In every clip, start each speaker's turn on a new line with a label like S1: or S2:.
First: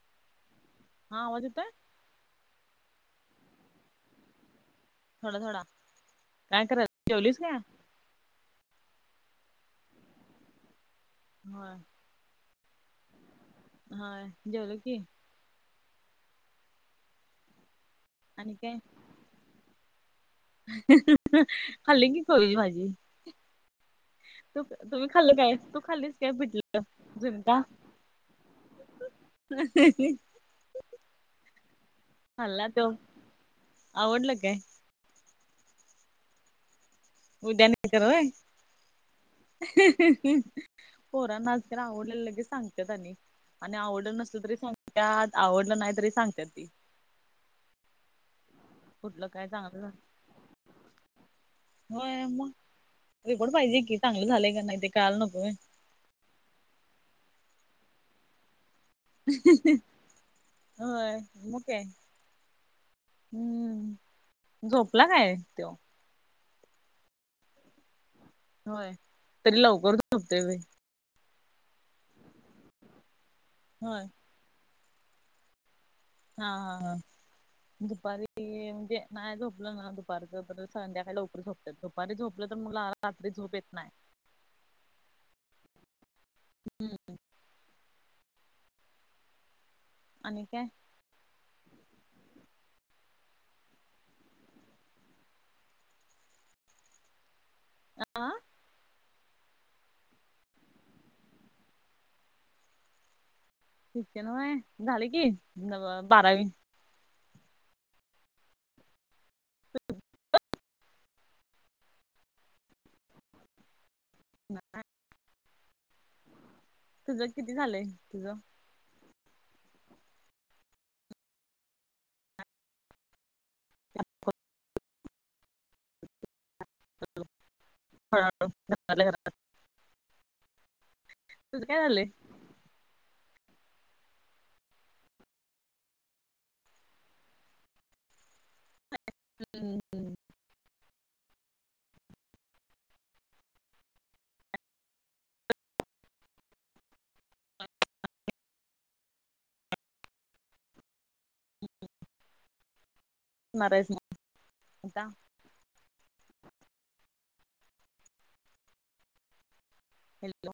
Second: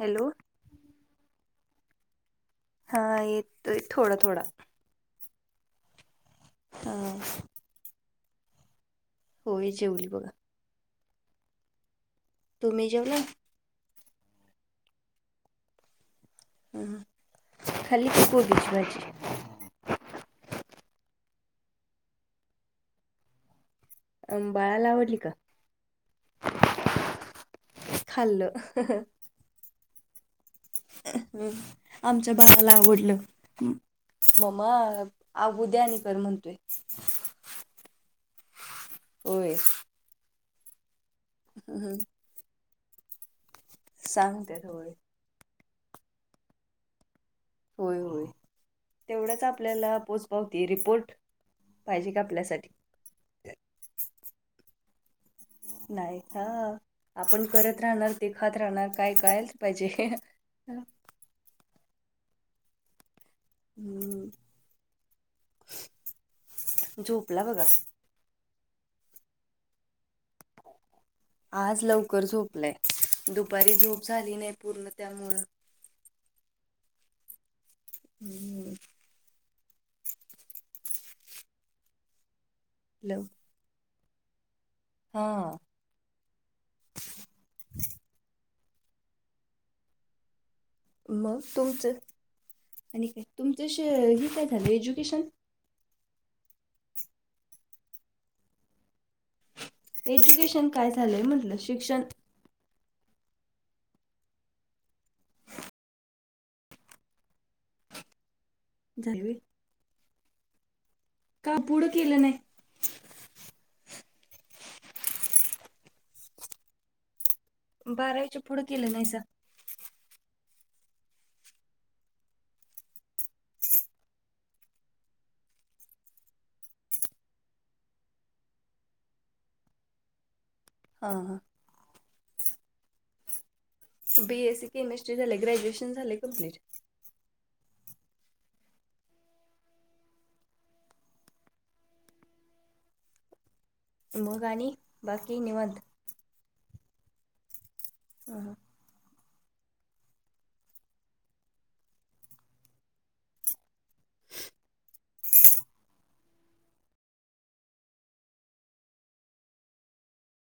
S1: Hello.
S2: हा आवाज येतोय.
S1: हा येतोय थोडा थोडा.
S2: थोडा थोडा काय करा
S1: हा
S2: जेवलीस काय
S1: होय जेवली बघा.
S2: मग.
S1: तुम्ही जेवला.
S2: हा जेवलो की.
S1: ह खाल्ली का
S2: आणि
S1: कोबीची भाजी.
S2: हम्म हम्म खाली की कोबीचे भाजी. तू
S1: बाळाला
S2: तुम्ही
S1: आवडली का
S2: खाल्ल काय तू खालीच काय पिठलं झुनका.
S1: खाल्लो हम हम.
S2: ह [unintelligible]
S1: हम आमच्या
S2: खाल्ला
S1: बाळाला
S2: तो
S1: आवडलं
S2: आवडलं काय
S1: मम्मा अह उद्या आणि कर म्हणतोय.
S2: उद्या आणि तर होय
S1: होय
S2: हं हं हं. पोरना तर आवडले लगेच सांगतात आणि आणि आवडलं नसल तरी
S1: सांगतात होय
S2: सांगत्यात. आवडलं नाही तरी सांगतात ती.
S1: होय होय
S2: कुठलं
S1: तेवढच
S2: काय चांगलं
S1: आपल्याला
S2: झालं
S1: पोहोच पावती रिपोर्ट पाहिजे का
S2: होय मग
S1: आपल्यासाठी.
S2: रिपोर्ट पाहिजे की चांगलं झालेय का नाही ते कायल नको होय.
S1: नाही हा आपण करत राहणार ते खात राहणार काय कळायला पाहिजे.
S2: हो मग काय. हम्म
S1: हम
S2: झोपला काय त्यो
S1: झोपला बघा.
S2: होय तरी लवकरच झोपते व
S1: आज लवकर झोपलंय दुपारी झोप
S2: होय
S1: झाली नाही पूर्ण त्यामुळं
S2: हा हा हा दुपारी
S1: हम्म
S2: म्हणजे नाही झोपलं ना दुपारीच तर संध्याकाळी उपरी झोपते दुपारी झोपलं तर मगला
S1: लव
S2: रात्री झोप येत नाही
S1: हा
S2: हम्म
S1: [inaudible]
S2: आणि काय
S1: मग तुमचं आणि काय तुमच हे काय झालं एज्युकेशन
S2: आह
S1: एज्युकेशन काय झालंय म्हटलं शिक्षण
S2: ठीिकक ना म झाले कि बारावी
S1: जायवे
S2: हो
S1: काबुड खिलणे
S2: ना तुझं किती झालं
S1: बारायच्या पुढं गलं नाही सर
S2: [inaudible] ह ह ह
S1: हां हां
S2: तुझं काय झालंय
S1: बीएससी केमिस्ट्री झाले ग्रॅज्युएशन झाले कंप्लीट
S2: हम्म हम्म
S1: मोगणी बाकी निवंत हम
S2: नरस आता हॅलो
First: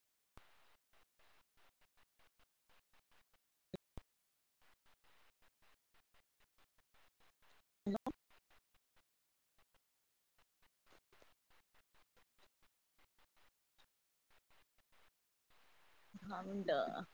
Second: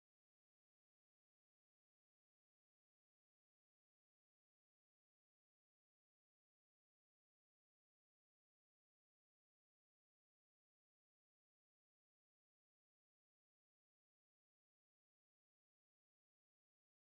S2: हॅलो हा मुड